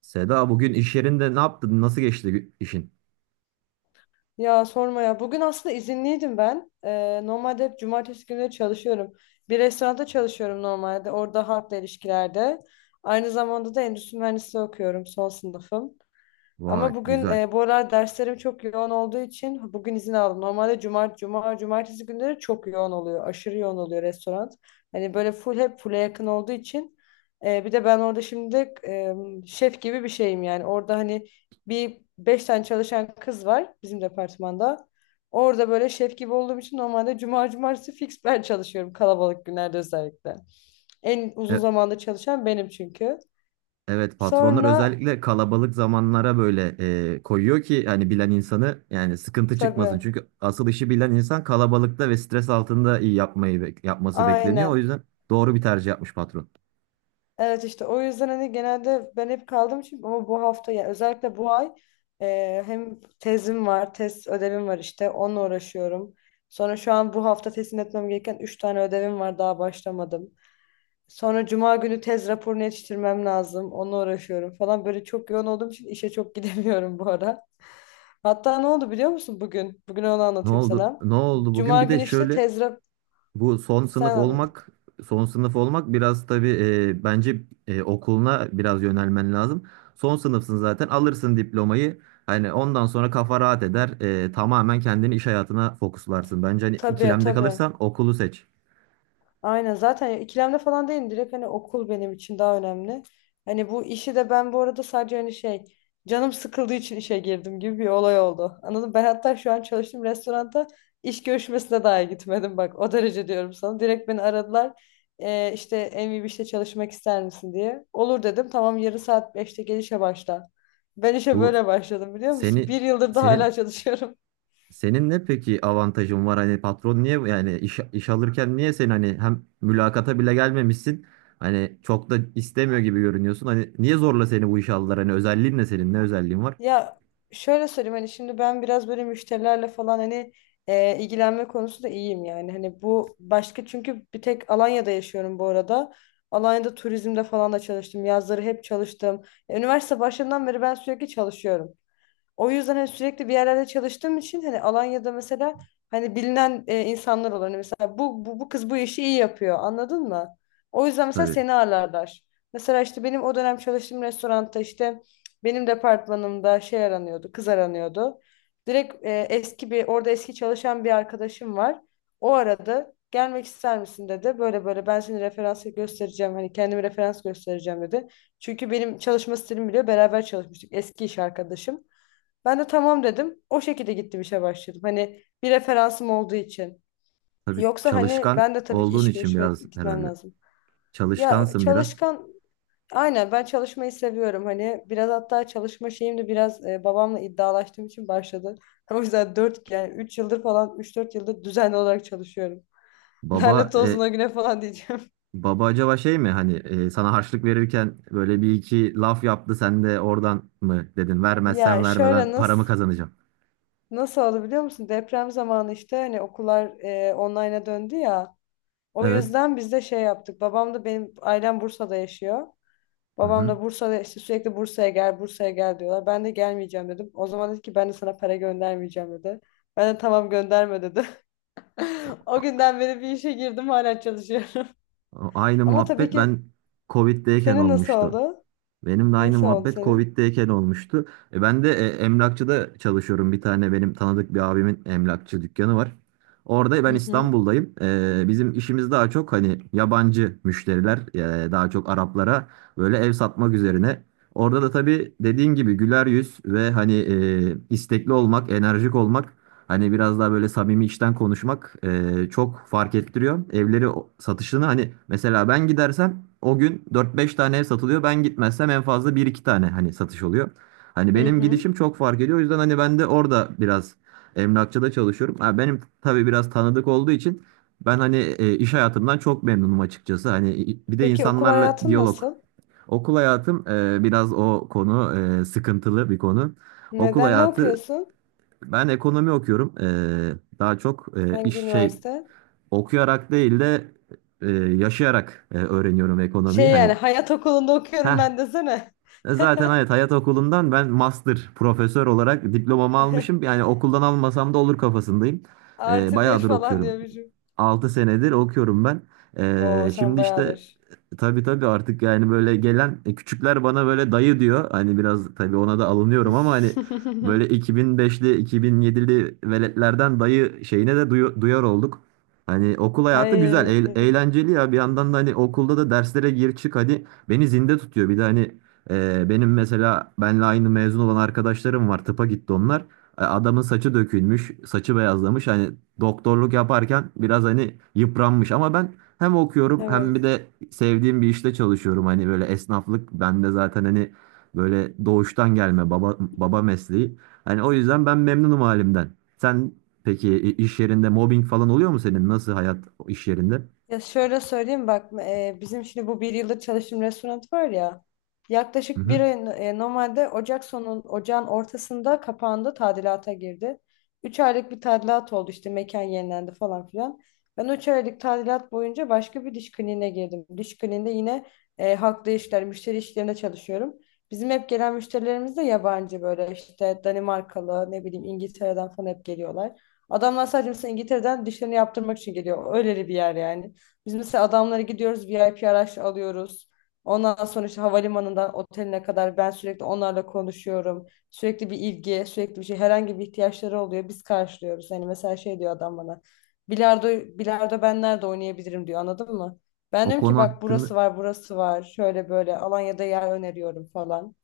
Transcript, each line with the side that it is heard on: right: Seda bugün iş yerinde ne yaptın? Nasıl geçti işin?
left: Ya sorma ya. Bugün aslında izinliydim ben. Normalde hep cumartesi günleri çalışıyorum. Bir restoranda çalışıyorum normalde. Orada halkla ilişkilerde. Aynı zamanda da endüstri mühendisliği okuyorum. Son sınıfım. Ama
right: Vay
left: bugün
right: güzel.
left: bu aralar derslerim çok yoğun olduğu için bugün izin aldım. Normalde cuma, cumartesi günleri çok yoğun oluyor. Aşırı yoğun oluyor restoran. Hani böyle full'e yakın olduğu için. Bir de ben orada şimdi şef gibi bir şeyim yani. Orada hani bir beş tane çalışan kız var bizim departmanda. Orada böyle şef gibi olduğum için normalde cuma, cumartesi fix ben çalışıyorum kalabalık günlerde özellikle. En
right: E-
left: uzun zamanda çalışan benim çünkü.
right: evet, patronlar
left: Sonra
right: özellikle kalabalık zamanlara böyle koyuyor ki hani bilen insanı, yani sıkıntı çıkmasın.
left: tabii.
right: Çünkü asıl işi bilen insan kalabalıkta ve stres altında iyi yapmayı yapması bekleniyor. O
left: Aynen.
right: yüzden doğru bir tercih yapmış patron.
left: Evet, işte o yüzden hani genelde ben hep kaldım çünkü, ama bu hafta yani özellikle bu ay hem tezim var, tez ödevim var, işte onunla uğraşıyorum. Sonra şu an bu hafta teslim etmem gereken 3 tane ödevim var, daha başlamadım. Sonra cuma günü tez raporunu yetiştirmem lazım. Onunla uğraşıyorum falan. Böyle çok yoğun olduğum için işe çok gidemiyorum bu ara. Hatta ne oldu biliyor musun bugün? Bugün onu
right: Ne
left: anlatayım
right: oldu?
left: sana.
right: Ne oldu bugün?
left: Cuma
right: Bir de
left: günü işte
right: şöyle,
left: tez rap...
right: bu son sınıf
left: Sen anlat.
right: olmak, son sınıf olmak biraz tabii, bence okuluna biraz yönelmen lazım. Son sınıfsın, zaten alırsın diplomayı. Hani ondan sonra kafa rahat eder. E, tamamen kendini iş hayatına fokuslarsın. Bence hani
left: Tabii,
right: ikilemde
left: tabii.
right: kalırsan okulu seç.
left: Aynen, zaten ikilemde falan değilim, direkt hani okul benim için daha önemli. Hani bu işi de ben bu arada sadece hani şey, canım sıkıldığı için işe girdim gibi bir olay oldu. Anladım ben, hatta şu an çalıştığım restoranda iş görüşmesine dahi gitmedim, bak o derece diyorum sana. Direkt beni aradılar, işte en iyi bir işte çalışmak ister misin" diye. Olur dedim, tamam, yarın saat 5'te gel işe başla. Ben işe
right: Bu
left: böyle başladım biliyor musun?
right: seni
left: Bir yıldır da hala
right: senin
left: çalışıyorum.
right: senin ne peki avantajın var? Hani patron niye, yani iş alırken niye sen hani hem mülakata bile gelmemişsin. Hani çok da istemiyor gibi görünüyorsun. Hani niye zorla seni bu işe aldılar? Hani özelliğin ne senin? Ne özelliğin var?
left: Ya şöyle söyleyeyim, hani şimdi ben biraz böyle müşterilerle falan hani ilgilenme konusunda iyiyim yani. Hani bu başka çünkü, bir tek Alanya'da yaşıyorum bu arada. Alanya'da turizmde falan da çalıştım. Yazları hep çalıştım. Üniversite başından beri ben sürekli çalışıyorum. O yüzden hani sürekli bir yerlerde çalıştığım için hani Alanya'da mesela hani bilinen insanlar olan, hani mesela bu kız bu işi iyi yapıyor, anladın mı? O yüzden mesela
right: Tabii.
left: seni ağırlarlar. Mesela işte benim o dönem çalıştığım restoranda, işte benim departmanımda şey aranıyordu, kız aranıyordu. Direkt eski çalışan bir arkadaşım var. O aradı. Gelmek ister misin dedi. Böyle böyle ben seni referans göstereceğim. Hani kendimi referans göstereceğim dedi. Çünkü benim çalışma stilimi biliyor. Beraber çalışmıştık. Eski iş arkadaşım. Ben de tamam dedim. O şekilde gittim işe başladım. Hani bir referansım olduğu için.
right: Tabii
left: Yoksa hani
right: çalışkan
left: ben de tabii ki
right: olduğun
left: iş
right: için
left: görüşmek
right: biraz
left: gitmem
right: herhalde.
left: lazım. Ya
right: Çalışkansın biraz.
left: çalışkan, aynen, ben çalışmayı seviyorum. Hani biraz hatta çalışma şeyim de biraz babamla iddialaştığım için başladı. O yüzden 4 yani 3 yıldır falan, üç dört yıldır düzenli olarak çalışıyorum.
right: Baba
left: Lanet olsun
right: e,
left: o güne falan diyeceğim.
right: Baba acaba şey mi, hani sana harçlık verirken böyle bir iki laf yaptı, sen de oradan mı dedin vermezsen
left: Ya
right: verme, ben
left: şöyle
right: paramı
left: nasıl
right: kazanacağım.
left: oldu biliyor musun? Deprem zamanı, işte hani okullar online'a döndü ya. O
right: Evet.
left: yüzden biz de şey yaptık. Babam da, benim ailem Bursa'da yaşıyor.
right: Hı
left: Babam
right: hı.
left: da Bursa'da, işte sürekli Bursa'ya gel, Bursa'ya gel diyorlar. Ben de gelmeyeceğim dedim. O zaman dedi ki, ben de sana para göndermeyeceğim dedi. Ben de tamam gönderme dedi.
right: O-
left: O günden beri bir işe girdim, hala çalışıyorum.
right: Aynı
left: Ama tabii
right: muhabbet
left: ki,
right: ben Covid'deyken
left: senin nasıl
right: olmuştu.
left: oldu?
right: Benim de aynı
left: Nasıl oldu
right: muhabbet
left: senin?
right: Covid'deyken olmuştu. E ben de emlakçıda çalışıyorum. Bir tane benim tanıdık bir abimin emlakçı dükkanı var. Orada
left: Hı
right: ben
left: hı.
right: İstanbul'dayım. E, bizim işimiz daha çok hani yabancı müşteriler, daha çok Araplara böyle ev satmak üzerine. Orada da tabii dediğin gibi güler yüz ve hani istekli olmak, enerjik olmak. Hani biraz daha böyle samimi, içten konuşmak çok fark ettiriyor. Evleri satışını hani mesela ben gidersem o gün dört beş tane ev satılıyor. Ben gitmezsem en fazla bir iki tane hani satış oluyor. Hani
left: Hı
right: benim
left: hı.
right: gidişim çok fark ediyor. O yüzden hani ben de orada biraz emlakçıda çalışıyorum. Ha, benim tabii biraz tanıdık olduğu için ben hani iş hayatımdan çok memnunum açıkçası. Hani bir de
left: Peki okul
right: insanlarla
left: hayatın
right: diyalog.
left: nasıl?
right: Okul hayatım biraz o konu, sıkıntılı bir konu. Okul
left: Neden, ne
right: hayatı,
left: okuyorsun?
right: ben ekonomi okuyorum. Daha çok e,
left: Hangi
right: iş şey
left: üniversite?
right: okuyarak değil de yaşayarak öğreniyorum ekonomiyi.
left: Şey, yani
right: Hani
left: hayat okulunda
right: ha
left: okuyorum ben desene.
right: zaten evet, hayat okulundan ben master profesör olarak diplomamı almışım. Yani okuldan almasam da olur kafasındayım. E,
left: Artı bir
right: bayağıdır
left: falan
right: okuyorum.
left: diyormuşum.
right: 6 senedir okuyorum ben.
left: Oo,
right: E,
left: sen
right: şimdi işte
left: bayağıdır.
right: tabii tabii artık yani böyle gelen küçükler bana böyle dayı diyor. Hani biraz tabii ona da alınıyorum ama hani böyle 2005'li 2007'li veletlerden dayı şeyine de duyar olduk. Hani okul hayatı güzel,
left: Ay,
right: eğlenceli ya. Bir yandan da hani okulda da derslere gir çık hadi beni zinde tutuyor. Bir de hani benim mesela benle aynı mezun olan arkadaşlarım var. Tıpa gitti onlar. Adamın saçı dökülmüş, saçı beyazlamış. Hani doktorluk yaparken biraz hani yıpranmış, ama ben hem okuyorum hem bir
left: evet.
right: de sevdiğim bir işte çalışıyorum. Hani böyle esnaflık bende zaten hani böyle doğuştan gelme baba mesleği. Hani o yüzden ben memnunum halimden. Sen peki iş yerinde mobbing falan oluyor mu senin? Nasıl hayat iş yerinde?
left: Ya şöyle söyleyeyim bak bizim şimdi bu bir yıldır çalıştığım restoran var ya,
right: Hı
left: yaklaşık bir
right: hı.
left: ay normalde Ocak sonu, ocağın ortasında kapandı, tadilata girdi. 3 aylık bir tadilat oldu, işte mekan yenilendi falan filan. Ben 3 aylık tadilat boyunca başka bir diş kliniğine girdim. Diş kliniğinde yine halkla işler, müşteri işlerinde çalışıyorum. Bizim hep gelen müşterilerimiz de yabancı, böyle işte Danimarkalı, ne bileyim İngiltere'den falan hep geliyorlar. Adamlar sadece mesela İngiltere'den dişlerini yaptırmak için geliyor. Öyle bir yer yani. Biz mesela adamlara gidiyoruz, VIP araç alıyoruz. Ondan sonra işte havalimanından oteline kadar ben sürekli onlarla konuşuyorum. Sürekli bir ilgi, sürekli bir şey, herhangi bir ihtiyaçları oluyor. Biz karşılıyoruz. Hani mesela şey diyor adam bana. Bilardo, bilardo ben nerede oynayabilirim diyor, anladın mı? Ben
right: O
left: diyorum ki,
right: konu
left: bak
right: hakkında.
left: burası var, burası var. Şöyle böyle Alanya'da yer öneriyorum falan.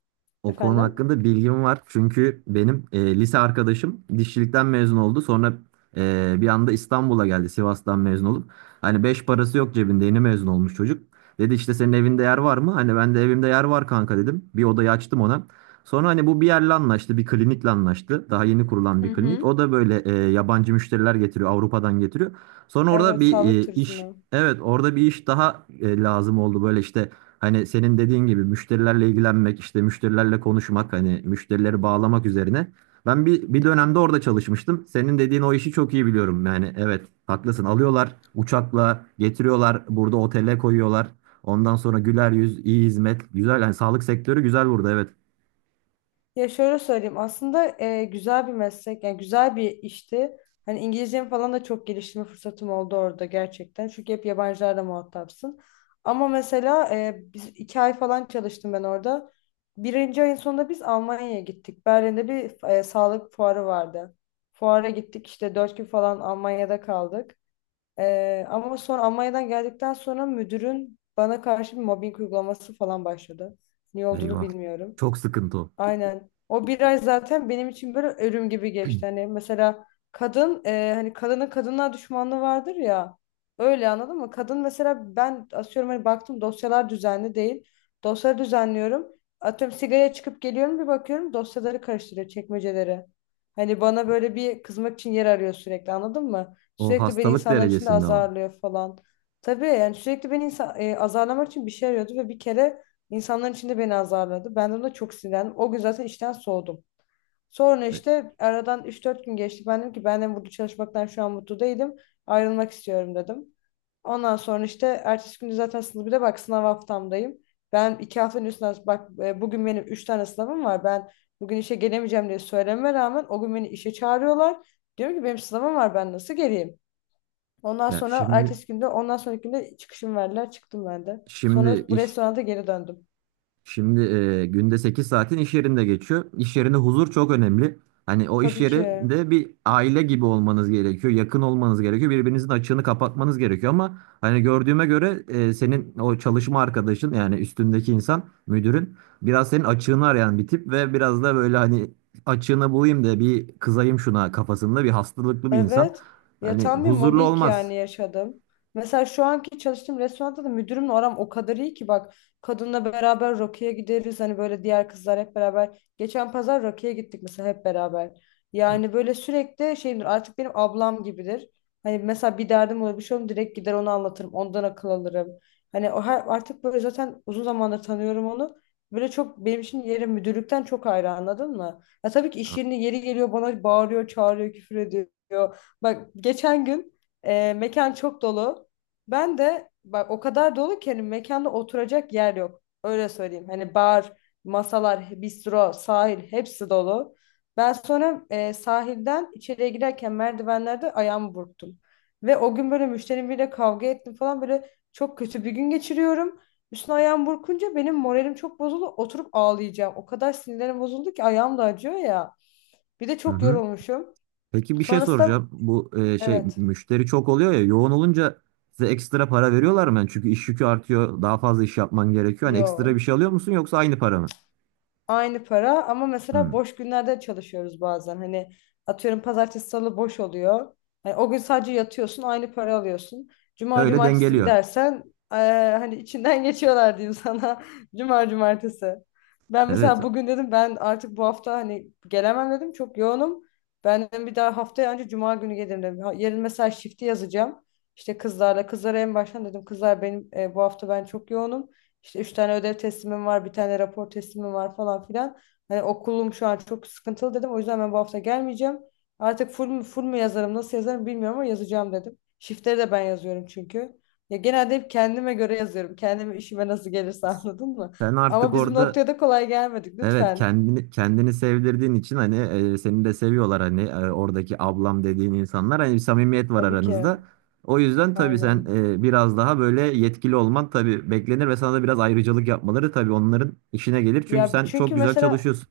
right: O konu
left: Efendim?
right: hakkında bilgim var. Çünkü benim lise arkadaşım dişçilikten mezun oldu. Sonra bir anda İstanbul'a geldi Sivas'tan mezun olup. Hani beş parası yok cebinde, yeni mezun olmuş çocuk. Dedi işte senin evinde yer var mı? Hani ben de evimde yer var kanka dedim. Bir odayı açtım ona. Sonra hani bu bir yerle anlaştı, bir klinikle anlaştı. Daha yeni kurulan
left: Hı
right: bir klinik. O
left: hı.
right: da böyle yabancı müşteriler getiriyor, Avrupa'dan getiriyor. Sonra orada
left: Evet,
right: bir
left: sağlık turizmi.
right: evet orada bir iş daha lazım oldu. Böyle işte, hani senin dediğin gibi müşterilerle ilgilenmek, işte müşterilerle konuşmak, hani müşterileri bağlamak üzerine. Ben bir dönemde orada çalışmıştım. Senin dediğin o işi çok iyi biliyorum. Yani evet, haklısın. Alıyorlar, uçakla getiriyorlar, burada otele koyuyorlar. Ondan sonra güler yüz, iyi hizmet. Güzel yani, sağlık sektörü güzel burada, evet.
left: Ya şöyle söyleyeyim, aslında güzel bir meslek, yani güzel bir işti. Hani İngilizcemi falan da çok geliştirme fırsatım oldu orada, gerçekten. Çünkü hep yabancılarla muhatapsın. Ama mesela biz 2 ay falan çalıştım ben orada. Birinci ayın sonunda biz Almanya'ya gittik. Berlin'de bir sağlık fuarı vardı. Fuara gittik, işte 4 gün falan Almanya'da kaldık. Ama sonra Almanya'dan geldikten sonra müdürün bana karşı bir mobbing uygulaması falan başladı. Niye olduğunu
right: Eyvah.
left: bilmiyorum.
right: Çok sıkıntı o.
left: Aynen. O bir ay zaten benim için böyle ölüm gibi geçti. Hani mesela kadın, hani kadının, kadınlar düşmanlığı vardır ya. Öyle, anladın mı? Kadın mesela, ben asıyorum hani, baktım dosyalar düzenli değil. Dosyaları düzenliyorum. Atıyorum sigaraya çıkıp geliyorum, bir bakıyorum dosyaları karıştırıyor, çekmeceleri. Hani bana böyle bir kızmak için yer arıyor sürekli, anladın mı?
right: O
left: Sürekli beni
right: hastalık
left: insanların içinde
right: derecesinde ama.
left: azarlıyor falan. Tabii yani, sürekli beni azarlamak için bir şey arıyordu ve bir kere İnsanların içinde beni azarladı. Ben de ona çok sinirlendim. O gün zaten işten soğudum. Sonra
right: E,
left: işte aradan üç dört gün geçti. Ben dedim ki, ben de burada çalışmaktan şu an mutlu değilim. Ayrılmak istiyorum dedim. Ondan sonra işte ertesi günü, zaten sınıf, bir de bak, sınav haftamdayım. Ben 2 haftanın üstünden, bak bugün benim üç tane sınavım var. Ben bugün işe gelemeyeceğim diye söylememe rağmen o gün beni işe çağırıyorlar. Diyorum ki, benim sınavım var, ben nasıl geleyim? Ondan
right: Ya
left: sonra
right: şimdi
left: ertesi günde, ondan sonraki günde çıkışım verdiler, çıktım ben de. Sonra
right: Şimdi
left: bu
right: iş
left: restoranda geri döndüm.
right: şimdi günde 8 saatin iş yerinde geçiyor. İş yerinde huzur çok önemli. Hani o iş
left: Tabii ki.
right: yerinde bir aile gibi olmanız gerekiyor. Yakın olmanız gerekiyor. Birbirinizin açığını kapatmanız gerekiyor, ama hani gördüğüme göre senin o çalışma arkadaşın yani üstündeki insan müdürün biraz senin açığını arayan bir tip ve biraz da böyle hani açığını bulayım da bir kızayım şuna kafasında bir hastalıklı bir insan.
left: Evet. Ya
right: Hani
left: tam bir
right: huzurlu
left: mobbing
right: olmaz.
left: yani yaşadım. Mesela şu anki çalıştığım restoranda da müdürümle aram o kadar iyi ki bak, kadınla beraber Rocky'ye gideriz. Hani böyle diğer kızlar hep beraber. Geçen pazar Rocky'ye gittik mesela hep beraber. Yani böyle sürekli şeyimdir artık, benim ablam gibidir. Hani mesela bir derdim olur, bir şey olur, direkt gider onu anlatırım. Ondan akıl alırım. Hani o her, artık böyle zaten uzun zamandır tanıyorum onu. Böyle çok benim için yeri müdürlükten çok ayrı, anladın mı? Ya tabii ki iş yerinde yeri geliyor bana bağırıyor, çağırıyor, küfür ediyor diyor. Bak geçen gün mekan çok dolu. Ben de, bak o kadar dolu ki, hani mekanda oturacak yer yok, öyle söyleyeyim. Hani bar, masalar, bistro, sahil hepsi dolu. Ben sonra sahilden içeriye girerken merdivenlerde ayağımı burktum. Ve o gün böyle müşterim biriyle kavga ettim falan, böyle çok kötü bir gün geçiriyorum. Üstüne ayağım burkunca benim moralim çok bozuldu. Oturup ağlayacağım. O kadar sinirlerim bozuldu ki, ayağım da acıyor ya. Bir de
right: Hı
left: çok
right: hı.
left: yorulmuşum.
right: Peki bir şey
left: Sonrasında.
right: soracağım. Bu
left: Evet.
right: müşteri çok oluyor ya, yoğun olunca size ekstra para veriyorlar mı? Yani çünkü iş yükü artıyor. Daha fazla iş yapman gerekiyor. Hani ekstra bir
left: Yo.
right: şey alıyor musun, yoksa aynı para mı?
left: Aynı para ama mesela
right: Hmm.
left: boş günlerde çalışıyoruz bazen. Hani atıyorum pazartesi salı boş oluyor. Hani o gün sadece yatıyorsun, aynı para alıyorsun. Cuma
right: Öyle
left: cumartesi
right: dengeliyor.
left: gidersen eee, hani içinden geçiyorlar diyeyim sana. Cuma cumartesi. Ben
right: Evet.
left: mesela bugün dedim, ben artık bu hafta hani gelemem dedim, çok yoğunum. Ben dedim bir daha haftaya, önce cuma günü gelirim dedim. Yarın mesela shift'i yazacağım. İşte kızlara en baştan dedim, kızlar benim bu hafta ben çok yoğunum. İşte üç tane ödev teslimim var, bir tane rapor teslimim var falan filan. Hani okulum şu an çok sıkıntılı dedim. O yüzden ben bu hafta gelmeyeceğim. Artık full mu yazarım, nasıl yazarım bilmiyorum, ama yazacağım dedim. Shift'leri de ben yazıyorum çünkü. Ya genelde hep kendime göre yazıyorum. Kendime, işime nasıl gelirse, anladın mı?
right: Sen artık
left: Ama biz bu
right: orada
left: noktaya da kolay gelmedik
right: evet,
left: lütfen.
right: kendini sevdirdiğin için hani seni de seviyorlar, hani oradaki ablam dediğin insanlar, hani bir samimiyet var
left: Tabii ki.
right: aranızda. O yüzden tabii sen
left: Aynen.
right: biraz daha böyle yetkili olman tabii beklenir ve sana da biraz ayrıcalık yapmaları tabii onların işine gelir. Çünkü
left: Ya
right: sen çok
left: çünkü
right: güzel
left: mesela,
right: çalışıyorsun.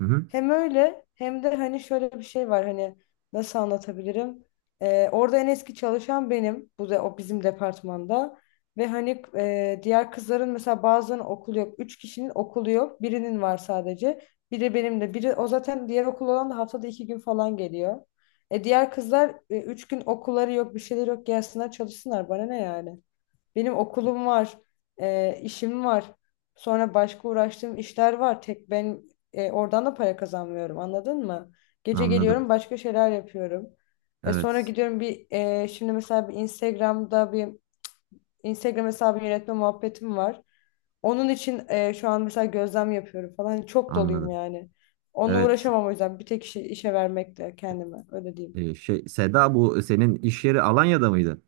right: Hı hı,
left: hem öyle hem de hani şöyle bir şey var, hani nasıl anlatabilirim? Orada en eski çalışan benim. Bu da o bizim departmanda. Ve hani diğer kızların mesela bazılarının okulu yok. Üç kişinin okulu yok. Birinin var sadece. Biri benim de. Biri o, zaten diğer okul olan da haftada 2 gün falan geliyor. Diğer kızlar, 3 gün okulları yok, bir şeyleri yok. Gelsinler çalışsınlar, bana ne yani? Benim okulum var, işim var. Sonra başka uğraştığım işler var. Tek ben oradan da para kazanmıyorum, anladın mı? Gece
right: anladım.
left: geliyorum, başka şeyler yapıyorum. Sonra
right: Evet,
left: gidiyorum bir şimdi mesela bir Instagram hesabı yönetme muhabbetim var. Onun için şu an mesela gözlem yapıyorum falan. Hani çok doluyum
right: anladım.
left: yani. Onunla
right: Evet,
left: uğraşamam, o yüzden bir tek işe vermekle kendime, öyle diyeyim.
right: Seda, bu senin iş yeri Alanya'da mıydı?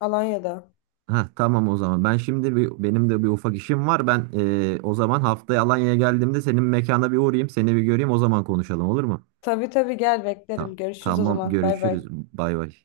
left: Alanya'da.
right: Ha tamam, o zaman. Ben şimdi bir, benim de bir ufak işim var. Ben o zaman haftaya Alanya'ya geldiğimde senin mekana bir uğrayayım, seni bir göreyim. O zaman konuşalım, olur mu?
left: Tabii, tabii, gel beklerim.
right: Tamam.
left: Görüşürüz o
right: Tamam,
left: zaman. Bay bay.
right: görüşürüz. Bay bay.